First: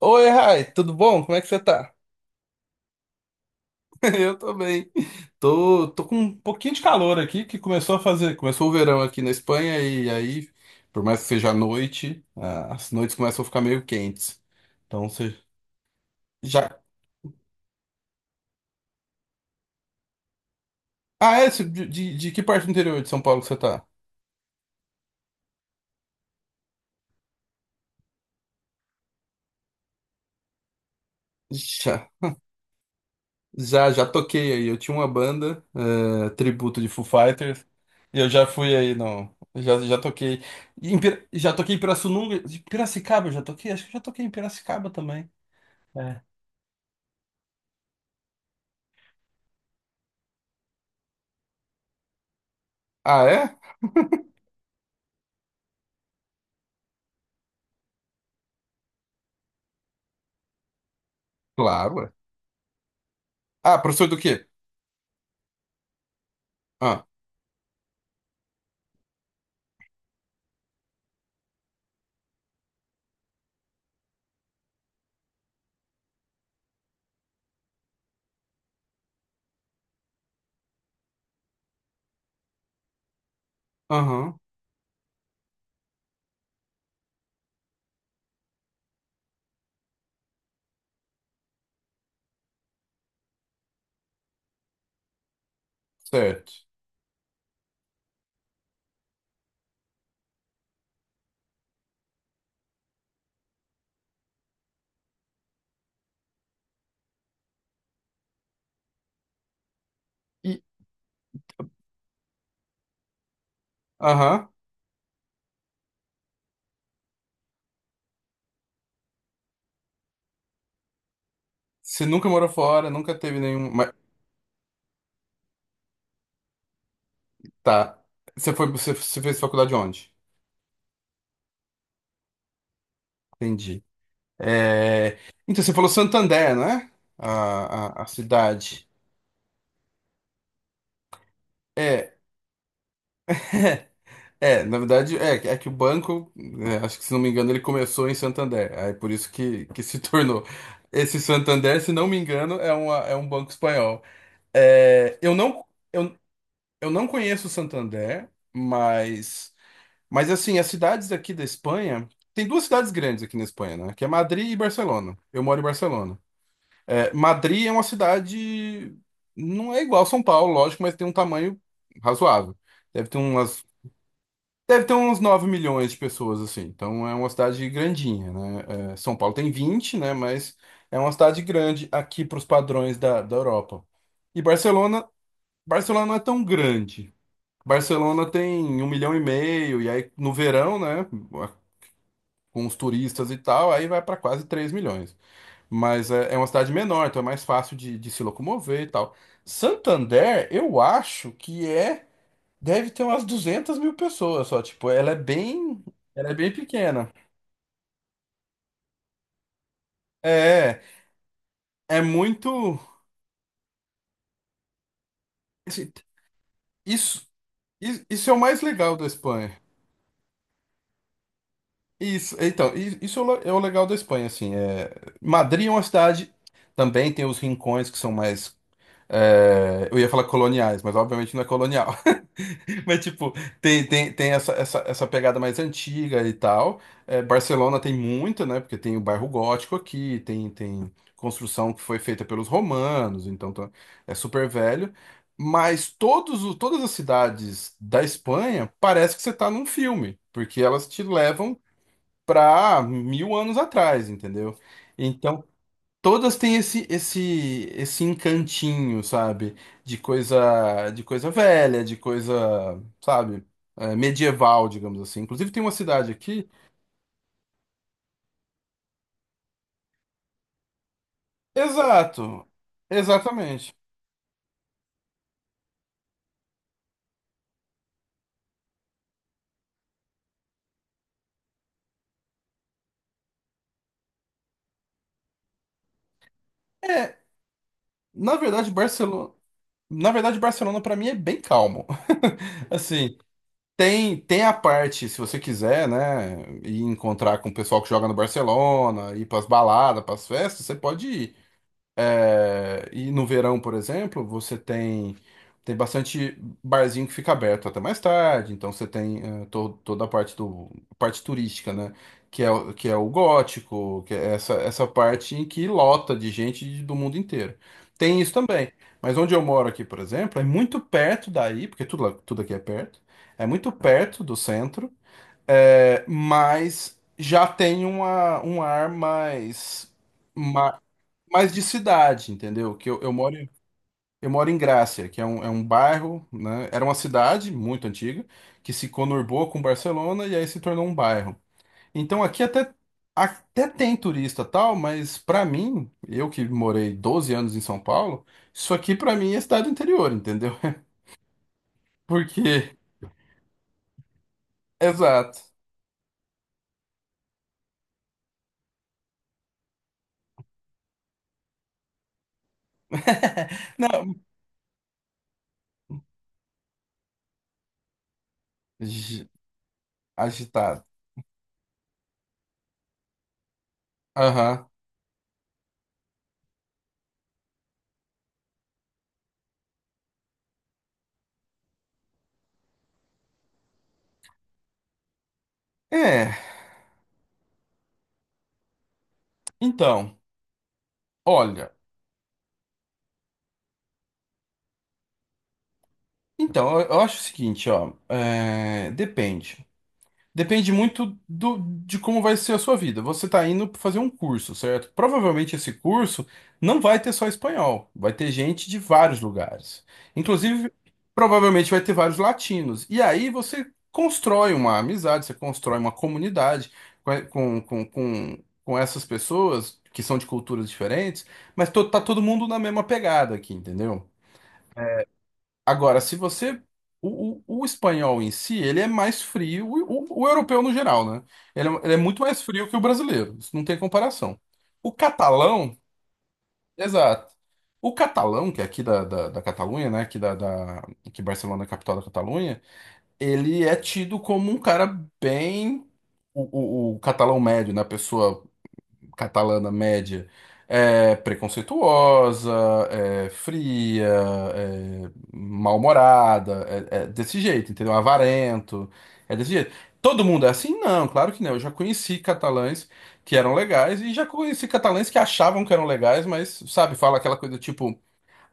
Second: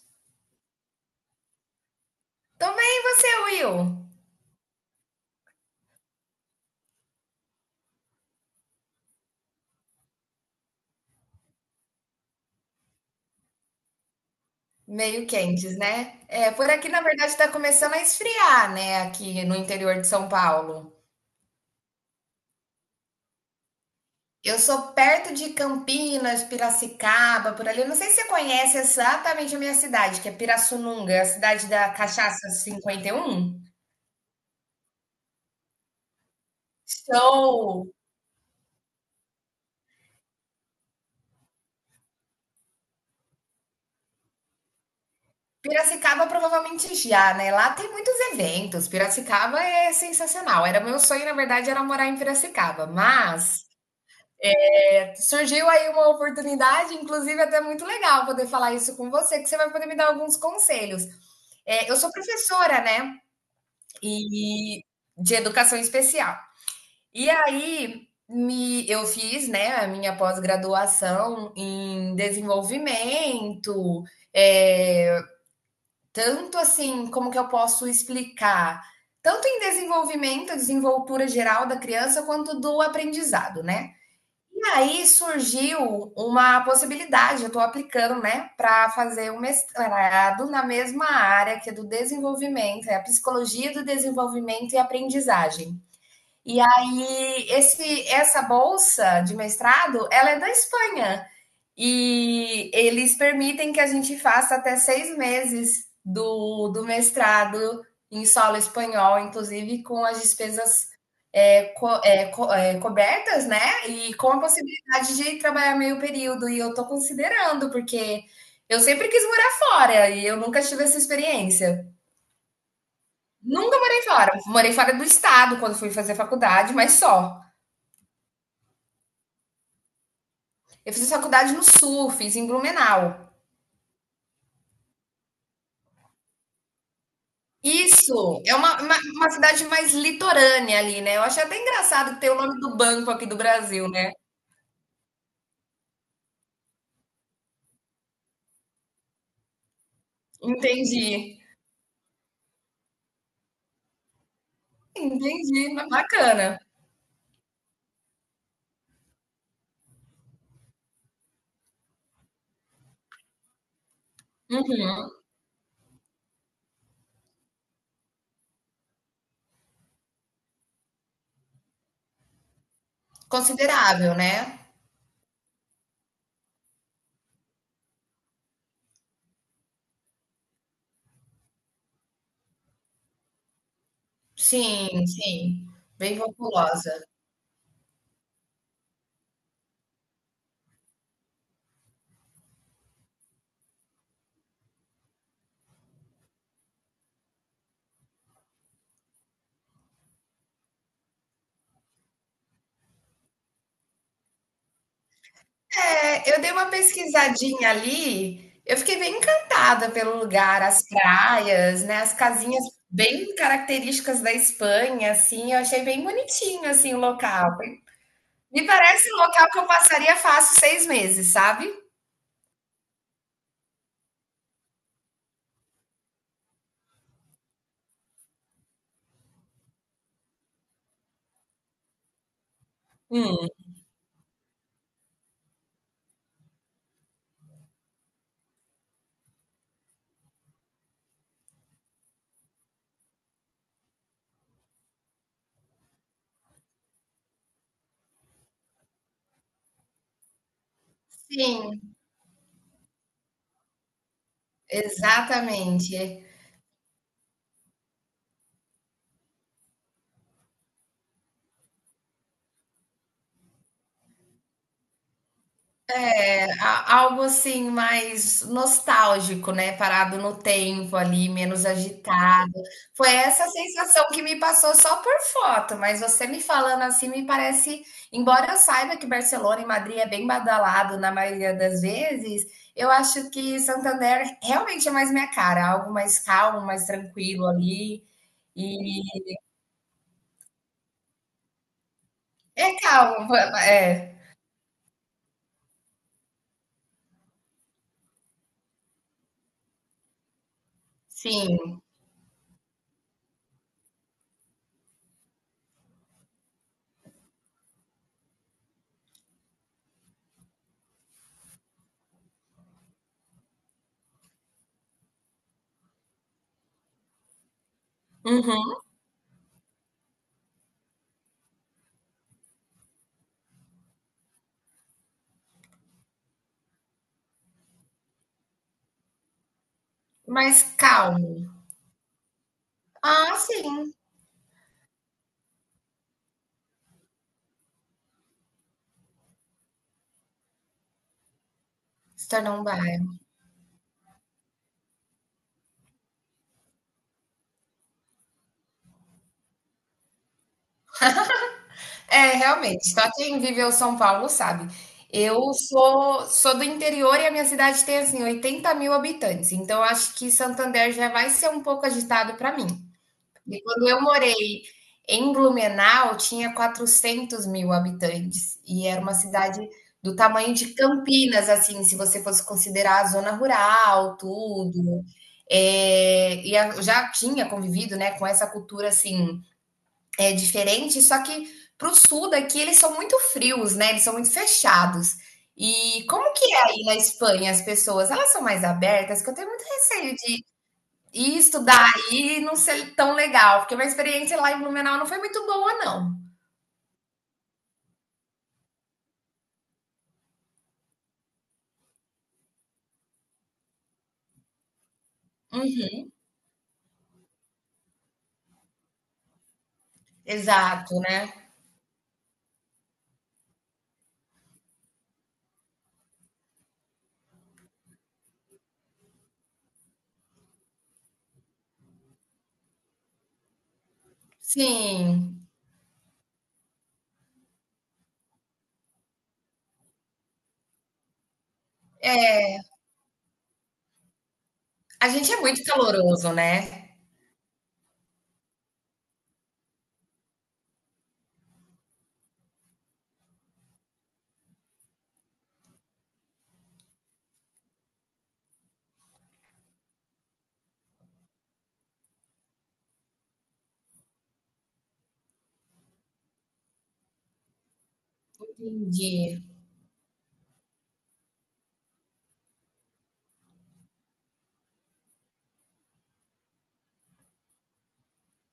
Oi, Rai, tudo bom? Como é que você tá? Também você, Will. Eu tô bem. Tô com um pouquinho de calor aqui, que começou o verão aqui na Espanha e aí, por mais que seja à noite, as noites começam a ficar meio quentes. Então Meio você quentes, né? É, por já. aqui, na verdade, está começando a esfriar, né? Aqui no interior de São Paulo. Ah, é? Você- De que parte do interior de São Paulo que você tá? Eu sou perto de Campinas, Piracicaba, por ali. Eu não sei se você conhece exatamente a minha cidade, que é Pirassununga, a cidade da Já, Cachaça 51. Já toquei aí. Eu tinha uma banda, tributo de Foo Fighters, Show! e eu já fui aí, não. Já toquei. Em já toquei em Pirassununga. De Piracicaba eu já toquei? Acho que eu já toquei em Piracicaba também. É. Piracicaba provavelmente já, né? Lá tem muitos eventos. Piracicaba é sensacional. Era meu sonho, na verdade, era morar em Piracicaba, Ah, é? mas surgiu aí uma oportunidade, inclusive até muito legal poder falar isso com você, que você vai poder me dar alguns conselhos. É, eu Claro. sou É. professora, né? Ah, professor do quê? E de educação especial. Ah, E aí eu fiz, né, a minha pós-graduação em desenvolvimento, é, tanto assim, como que eu posso explicar? Tanto em desenvolvimento, desenvoltura geral da criança, quanto do aprendizado, né? aham, E aí surgiu uma possibilidade, eu estou aplicando, né, para fazer um mestrado na mesma área que é do desenvolvimento, é a psicologia do desenvolvimento e aprendizagem. certo. E aí esse essa bolsa de mestrado, ela é da Espanha e eles permitem que a gente faça até 6 meses do mestrado em solo espanhol, inclusive com as E, despesas cobertas, né? E com a aham, possibilidade de trabalhar meio período. E eu tô considerando, porque eu sempre quis morar fora e eu nunca tive essa experiência. você nunca morou fora, nunca teve nenhum... Nunca Mas, morei fora. Morei fora do estado quando fui fazer faculdade, mas só. tá, você fez faculdade onde? Eu fiz faculdade no sul, fiz em Blumenau. Entendi. É, então, você falou Santander, né? A Isso é uma, cidade. uma, uma cidade mais litorânea ali, né? Eu achei até É, engraçado ter o nome do banco aqui do Brasil, né? Na verdade, é que o banco, acho que se não me engano, ele começou em Santander. Aí por isso que se tornou. Entendi. Esse Santander, se não me engano, uma, é um banco espanhol. É, eu Entendi. não. eu Bacana. Eu não conheço Santander, mas assim, as cidades aqui da Espanha, tem duas cidades grandes aqui na Espanha, né? Que é Madrid e Uhum. Barcelona. Eu moro em Barcelona. É, Madrid é uma cidade não é igual a São Paulo, lógico, mas tem um tamanho razoável. Deve ter umas Considerável, né? deve ter uns 9 milhões de pessoas assim. Então é uma cidade grandinha, né? É, São Paulo tem 20, né, mas é uma cidade grande aqui para os padrões da Europa. E Barcelona, Sim, sim, Barcelona não bem é tão populosa. grande. Barcelona tem 1,5 milhão, e aí no verão, né, com os turistas e tal, aí vai para quase 3 milhões. É uma cidade menor, então é mais fácil de se locomover e tal. Santander, eu acho que é, deve ter umas 200 mil pessoas só, tipo, ela é É, eu dei bem uma pequena. pesquisadinha ali, eu fiquei bem encantada pelo lugar, É, as praias, né, é as casinhas muito, bem características da Espanha, assim, eu achei assim, bem bonitinho, assim, o isso, local. Isso é o mais Me legal da parece um local Espanha. que eu passaria fácil 6 meses, sabe? Isso, então, isso é é o legal da Espanha, assim, é, Madrid é uma cidade, também tem os rincões que são mais, é, eu ia falar coloniais, mas obviamente não é colonial, mas tipo, Hum. Tem essa pegada mais antiga e tal. É, Barcelona tem muito, né, porque tem o bairro gótico aqui, tem construção que foi feita pelos romanos, então é super velho, mas todas as cidades da Espanha parece que você tá num filme, porque elas te levam Sim, para 1000 anos atrás, entendeu? Então, exatamente. todas têm esse encantinho, sabe? De coisa velha, de coisa, sabe? Medieval, digamos assim. Inclusive tem uma cidade aqui. Algo assim mais nostálgico, né? Parado no tempo ali, menos Exato. agitado. Foi essa Exatamente. sensação que me passou só por foto, mas você me falando assim me parece, embora eu saiba que Barcelona e Madrid é bem badalado na maioria das vezes, eu acho que Santander realmente é mais minha cara, algo mais calmo, mais É, tranquilo ali. na verdade, E Barcelona, na verdade, Barcelona para mim é bem calmo. é Assim, calmo, é, tem a parte, se você quiser, né, ir encontrar com o pessoal que joga no Barcelona, ir pras baladas, pras festas, você pode ir. sim. É, e no verão, por exemplo, você tem tem bastante barzinho que fica aberto até mais tarde, então você tem toda a parte do parte turística, né? Que é, que é o gótico, que é essa parte em que lota de gente do mundo inteiro. Tem isso também. Uhum. Mas onde eu moro aqui, por exemplo, é muito perto daí, porque tudo, tudo aqui é perto, é muito perto do centro, mas já tem um ar mais Mais calmo. mais de cidade, entendeu? Eu moro, Ah, sim. eu moro em Grácia, que é é um bairro, né? Era uma cidade muito antiga que se conurbou com Barcelona e aí se tornou um bairro. Então Se aqui tornou um até, bar. até tem turista tal, mas pra mim, eu que morei 12 anos em São Paulo, isso aqui pra mim é cidade do interior, entendeu? É, Porque, realmente, só quem viveu São Paulo sabe. exato. Eu sou do interior e a minha cidade tem, assim, 80 mil habitantes, então acho que Santander já vai ser um pouco agitado para mim. E quando eu Não, morei em Blumenau, tinha 400 mil habitantes e era uma agi- cidade do tamanho de agitado. Campinas, assim, se você fosse considerar a zona rural, Aham. tudo. É, e eu já tinha convivido, né, com essa cultura, assim, é diferente, só que para o sul daqui eles são muito frios, né? Eles são muito fechados. E como É, que é aí na Espanha as pessoas? Elas são mais abertas? Que eu tenho muito receio então, de ir olha. estudar aí e não ser tão legal, porque minha experiência lá em Blumenau não foi muito boa, não. Então, eu acho o seguinte, ó. É, depende. Depende muito do, de como vai ser a sua vida. Você está indo fazer um curso, certo? Provavelmente esse Uhum, curso não vai ter só espanhol, vai ter gente de vários lugares. Inclusive, exato, né? provavelmente vai ter vários latinos. E aí você constrói uma amizade, você constrói uma comunidade com, com, com, com essas pessoas que são de culturas diferentes, mas tá todo mundo na mesma pegada aqui, entendeu? Sim, Agora, se você. O espanhol em si, ele é mais frio, o europeu no geral, né? Ele é muito mais é, frio que o brasileiro, isso não tem comparação. O a gente é muito catalão, caloroso, né? exato. O catalão, que é aqui da Catalunha, né? Aqui que Barcelona é a capital da Catalunha, ele é tido como um cara bem. O catalão médio, né? A pessoa catalana média é preconceituosa, é fria, é mal-humorada, é desse jeito, entendeu? Avarento, é Entendi. desse jeito. Todo mundo é assim? Não, claro que não. Eu já conheci catalães que eram legais e já conheci catalães que achavam que eram legais, mas, sabe, fala aquela coisa tipo.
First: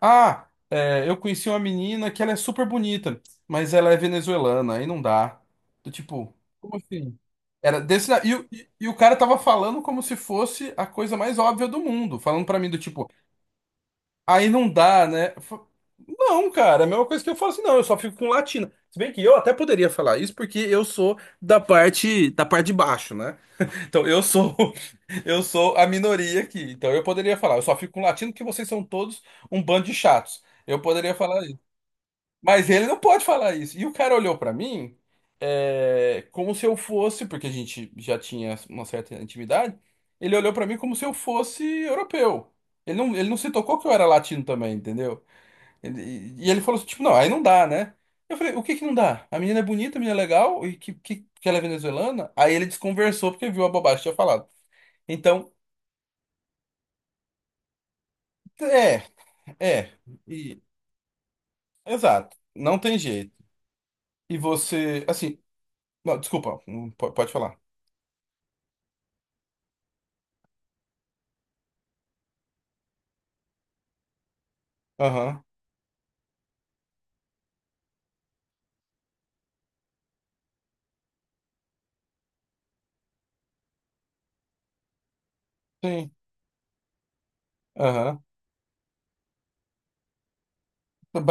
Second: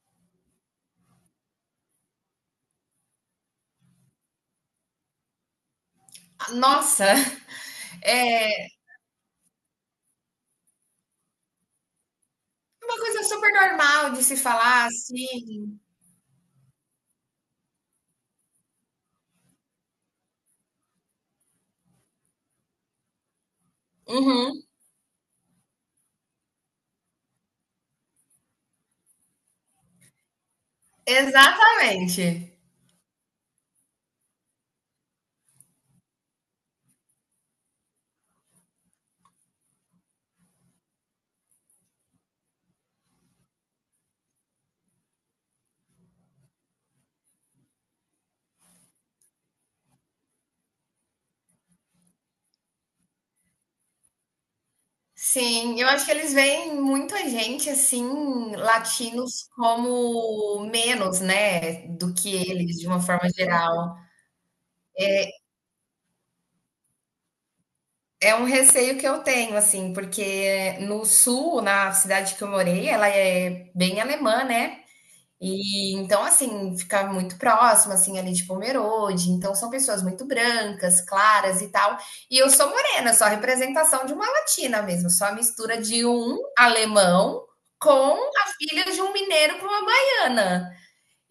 Ah, é, eu conheci uma menina que ela é super bonita, mas ela é venezuelana, aí não dá. Do tipo, como Nossa, assim? Era desse, e, o- é e, e o cara tava falando como se fosse a coisa mais óbvia do mundo, falando pra mim do uma tipo, coisa super normal de se aí não falar dá, né? Assim. Não, cara, é a mesma coisa que eu falo assim, não, eu só fico com latina. Se bem que eu até poderia falar isso porque eu sou da parte de baixo, né? Então, eu sou Uhum, eu sou a minoria aqui. Então, eu poderia falar, eu só fico com latino porque vocês são todos um bando de chatos. Eu poderia falar isso. exatamente. Mas ele não pode falar isso. E o cara olhou pra mim como se eu fosse, porque a gente já tinha uma certa intimidade, ele olhou pra mim como se eu fosse europeu. Ele não se tocou que eu era latino também, entendeu? E ele falou assim, tipo, não, aí não dá, né? Eu falei, o que que não dá? A menina é bonita, a menina é legal, e que ela é venezuelana? Aí ele desconversou porque viu a bobagem que tinha falado. Então, Sim, eu acho que eles veem muita gente, assim, é, latinos é, e- como menos, né, do que exato, não eles, de tem uma forma jeito. geral. E você, assim, não, desculpa, pode falar. É um receio que eu tenho, assim, porque no sul, na cidade que eu morei, ela é bem alemã, né? Aham, E então, assim, fica muito próximo, assim, ali de Pomerode. Então, são pessoas muito brancas, claras e tal. E eu sou morena, só a representação de uma latina mesmo, só a mistura de sim, um alemão com aham. a filha de um mineiro com uma baiana.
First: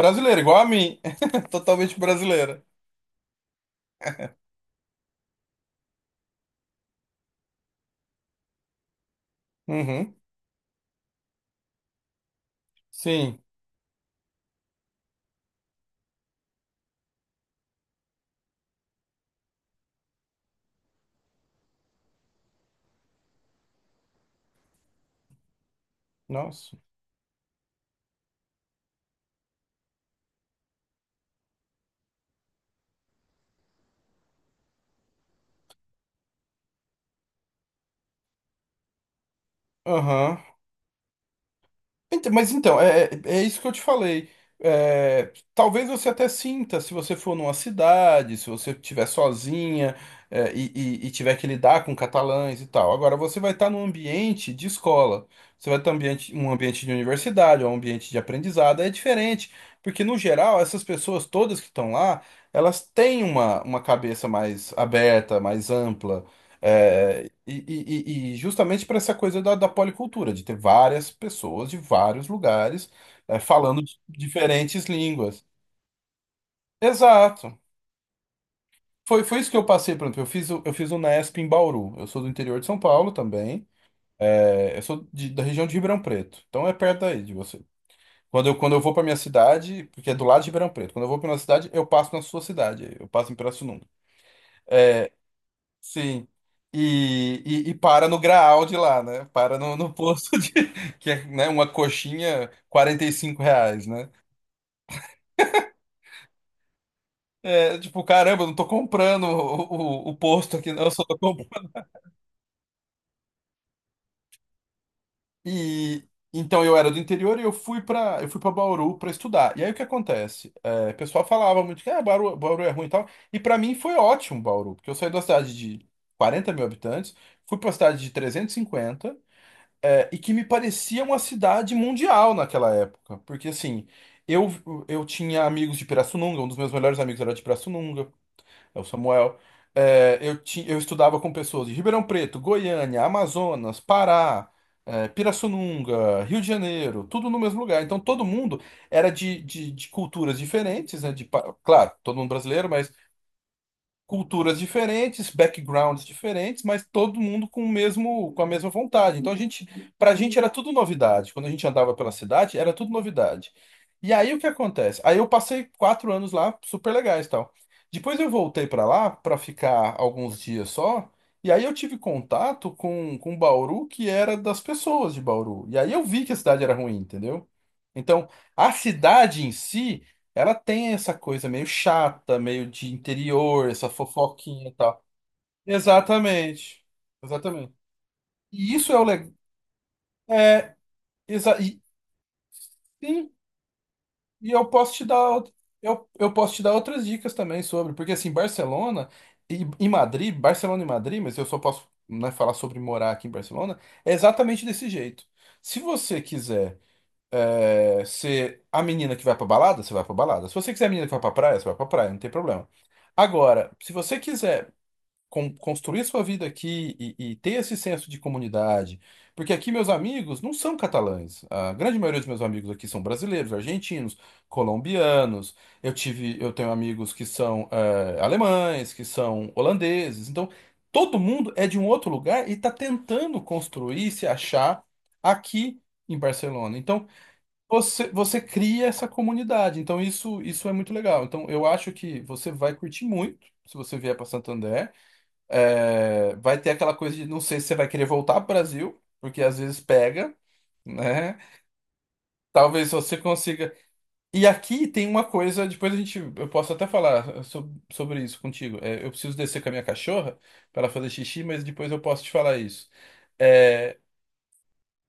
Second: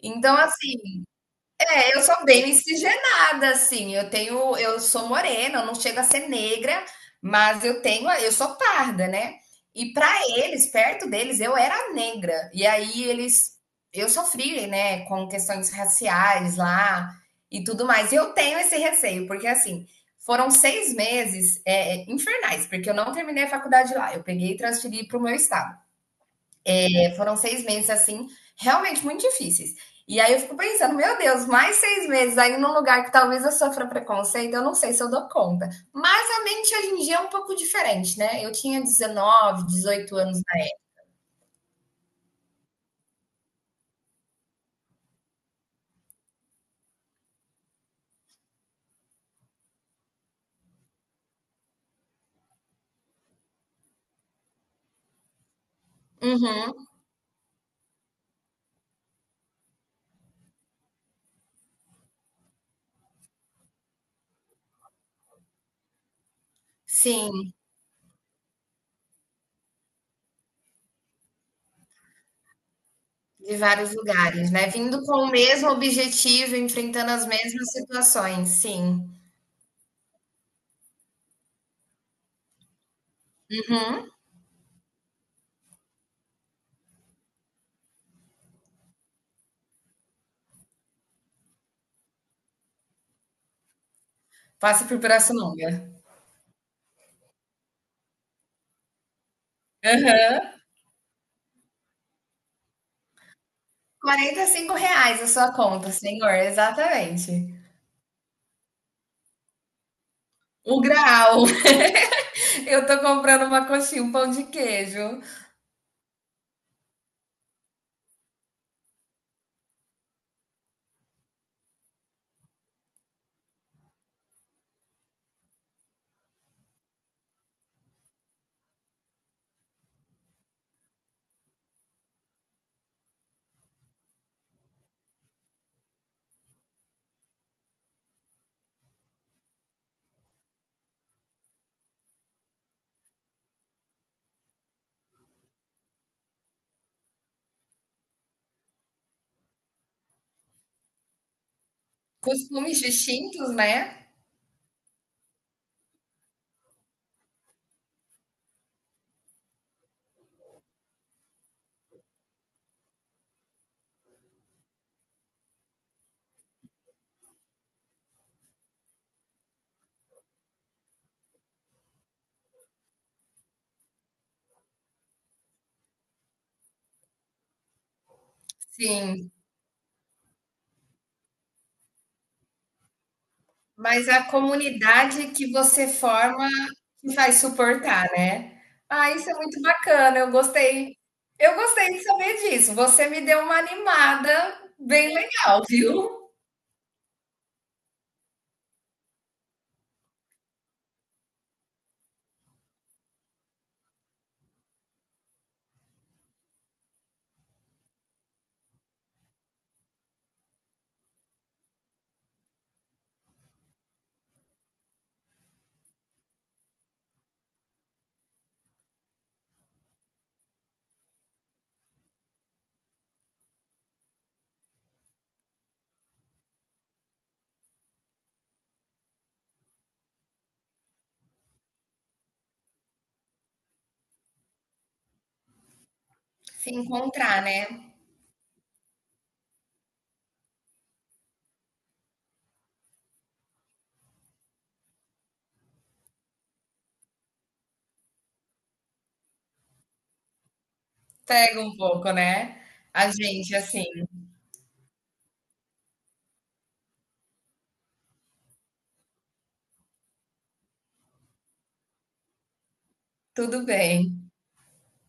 Então, igual a assim, mim, é, totalmente eu sou bem brasileira. miscigenada, assim. Eu tenho, eu sou morena, eu não chego a ser negra, mas eu tenho, eu sou parda, né? E para Uhum, eles, perto deles, eu era negra. E aí sim, eles, eu sofri, né, com questões raciais lá e tudo mais. E eu tenho esse receio, porque assim, foram 6 meses infernais, porque eu não terminei a faculdade lá. Eu peguei e transferi para o meu estado. nossa, Foram seis meses assim, realmente muito difíceis. E aí eu fico pensando, meu Deus, mais 6 meses aí num lugar que talvez eu sofra preconceito, eu não sei se eu dou conta. Mas a mente hoje em dia é um pouco diferente, né? Eu tinha 19, 18 aham. anos na época. Mas então, é isso que eu te falei. É, talvez você até sinta, se você for numa cidade, se você estiver sozinha, e tiver que lidar com catalães e tal. Agora, você vai estar num ambiente de escola. Você vai estar um ambiente Uhum, de universidade, ou um ambiente de aprendizado. É diferente, porque no geral, essas pessoas todas que estão lá, elas têm uma cabeça mais aberta, mais ampla. É, sim, e justamente para essa coisa da policultura, de ter várias pessoas de vários lugares de falando vários de lugares, né? diferentes Vindo com o línguas. mesmo objetivo, enfrentando as Exato. mesmas situações, sim. Foi isso que eu passei, por exemplo, eu fiz o Nesp em Bauru. Eu sou do interior de São Paulo também. Uhum. Eu sou da região de Ribeirão Preto. Então é perto daí de você. Quando eu vou para minha cidade, porque é do lado de Ribeirão Preto, quando eu vou para minha cidade, eu passo na sua cidade. Eu passo em Pirassununga. Passa por Pirassununga. Sim. E para no Graal de lá, né? Para no posto Uhum. de, que é, né, uma coxinha, R$ 45, né? R$ 45 a sua conta, senhor, exatamente. É, tipo, caramba, eu não tô comprando o posto aqui, O não, eu só tô grau. comprando. Eu tô comprando uma coxinha, um pão de queijo. E então eu era do interior e eu fui para Bauru para estudar. E aí o que acontece? É, o pessoal falava muito que ah, Bauru é ruim e tal. E para mim foi ótimo Bauru, porque eu saí da cidade de 40 mil habitantes, fui para uma cidade de 350 mil. É, e que me parecia uma cidade mundial naquela época. Porque, assim, eu, eu tinha amigos de Pirassununga, um dos meus melhores amigos era de Pirassununga, é o Samuel. É, eu estudava com pessoas de Ribeirão Preto, Goiânia, Amazonas, Pará, é, Pirassununga, Rio de Janeiro, tudo no mesmo lugar. Então, todo mundo era de culturas diferentes, né? Claro, todo mundo brasileiro, Costumes distintos, né? culturas diferentes, backgrounds diferentes, mas todo mundo com o mesmo, com a mesma vontade. Então pra gente era tudo novidade. Quando a gente andava pela cidade, era tudo novidade. E aí o que acontece? Aí eu passei 4 anos lá, super legais, e tal. Depois eu voltei pra lá pra ficar alguns dias só. E aí eu tive contato com Bauru, que era das pessoas de Bauru. E aí eu vi que a cidade era ruim, entendeu? Então, a Sim, cidade em si ela tem essa coisa meio chata, meio de interior, essa mas a fofoquinha e tal. comunidade que você forma Exatamente. que vai Exatamente. suportar, né? E isso é o Ah, isso legal. é muito bacana, eu É, gostei. Eu exa e, gostei de saber disso. Você me sim, deu uma e animada eu posso te bem dar legal, viu? eu posso te dar outras dicas também sobre, porque assim, Barcelona e Madrid, Barcelona e Madrid, mas eu só posso, né, falar sobre morar aqui em Barcelona, é exatamente desse jeito. Se você quiser é, se a menina que vai pra balada, você vai pra balada. Se você quiser a menina que vai pra praia, você vai pra praia, não tem problema. Agora, se você quiser construir sua vida aqui e ter esse senso de comunidade, porque aqui meus amigos não são catalães. A grande maioria dos meus amigos aqui são brasileiros, argentinos, colombianos. Eu tenho amigos que são alemães, que são holandeses. Então, todo mundo é de um outro lugar e está tentando construir, se achar aqui em Se Barcelona. Então encontrar, né? Você cria essa comunidade, então isso é muito legal. Então eu acho que você vai curtir muito se você vier para Santander. É, vai ter aquela coisa de não sei se você vai querer voltar para o Brasil, porque às vezes pega, né? Pega um pouco, né? Talvez A você gente, consiga. assim, E aqui tem uma coisa, depois a gente, eu posso até falar sobre isso contigo. É, eu preciso descer com a minha cachorra para ela fazer xixi, mas depois eu posso te falar isso. tudo É, bem.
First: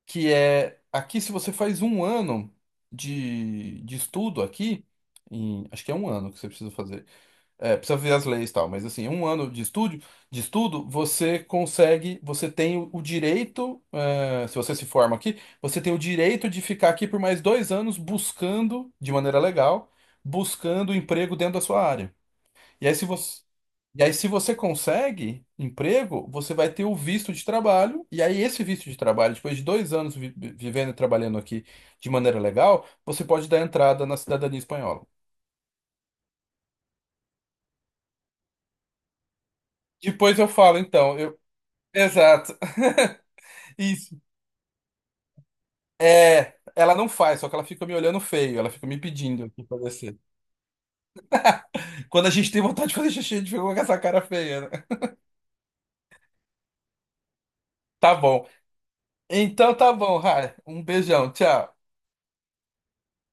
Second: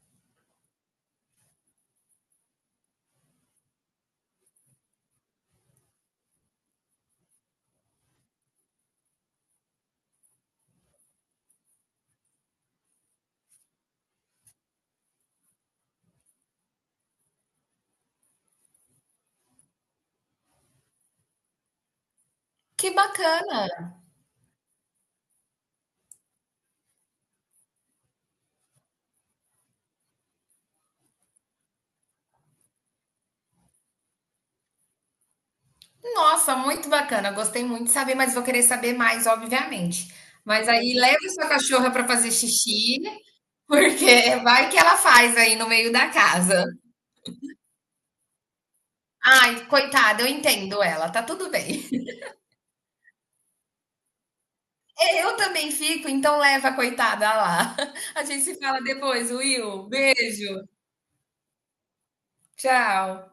que é aqui se você faz um ano de estudo aqui, acho que é um ano que você precisa fazer. É, precisa ver as leis e tal, mas assim, um ano de estudo, você consegue, você tem o direito, é, se você se forma aqui, você tem o direito de ficar aqui por mais 2 anos buscando, de maneira legal, buscando emprego dentro da sua área. E Que aí, se você, bacana! e aí, se você consegue emprego, você vai ter o visto de trabalho. E aí, esse visto de trabalho, depois de 2 anos vivendo e trabalhando aqui de maneira legal, você pode dar entrada na cidadania espanhola. Nossa, muito bacana. Gostei muito de saber, mas vou querer saber mais, obviamente. Depois eu Mas falo, aí então, leve eu. sua cachorra para fazer Exato. xixi, Isso. porque vai que ela faz aí no meio da É, casa. ela não faz, só que ela fica me olhando feio, ela fica me pedindo aqui Ai, pra descer. coitada, eu entendo ela, tá tudo bem. Quando a gente tem vontade de fazer xixi, a gente fica com essa cara feia, né? Eu também fico, então leva a coitada lá. Tá A gente bom. se fala depois, Então Will. tá bom, Rai. Beijo. Um beijão, tchau. Tchau.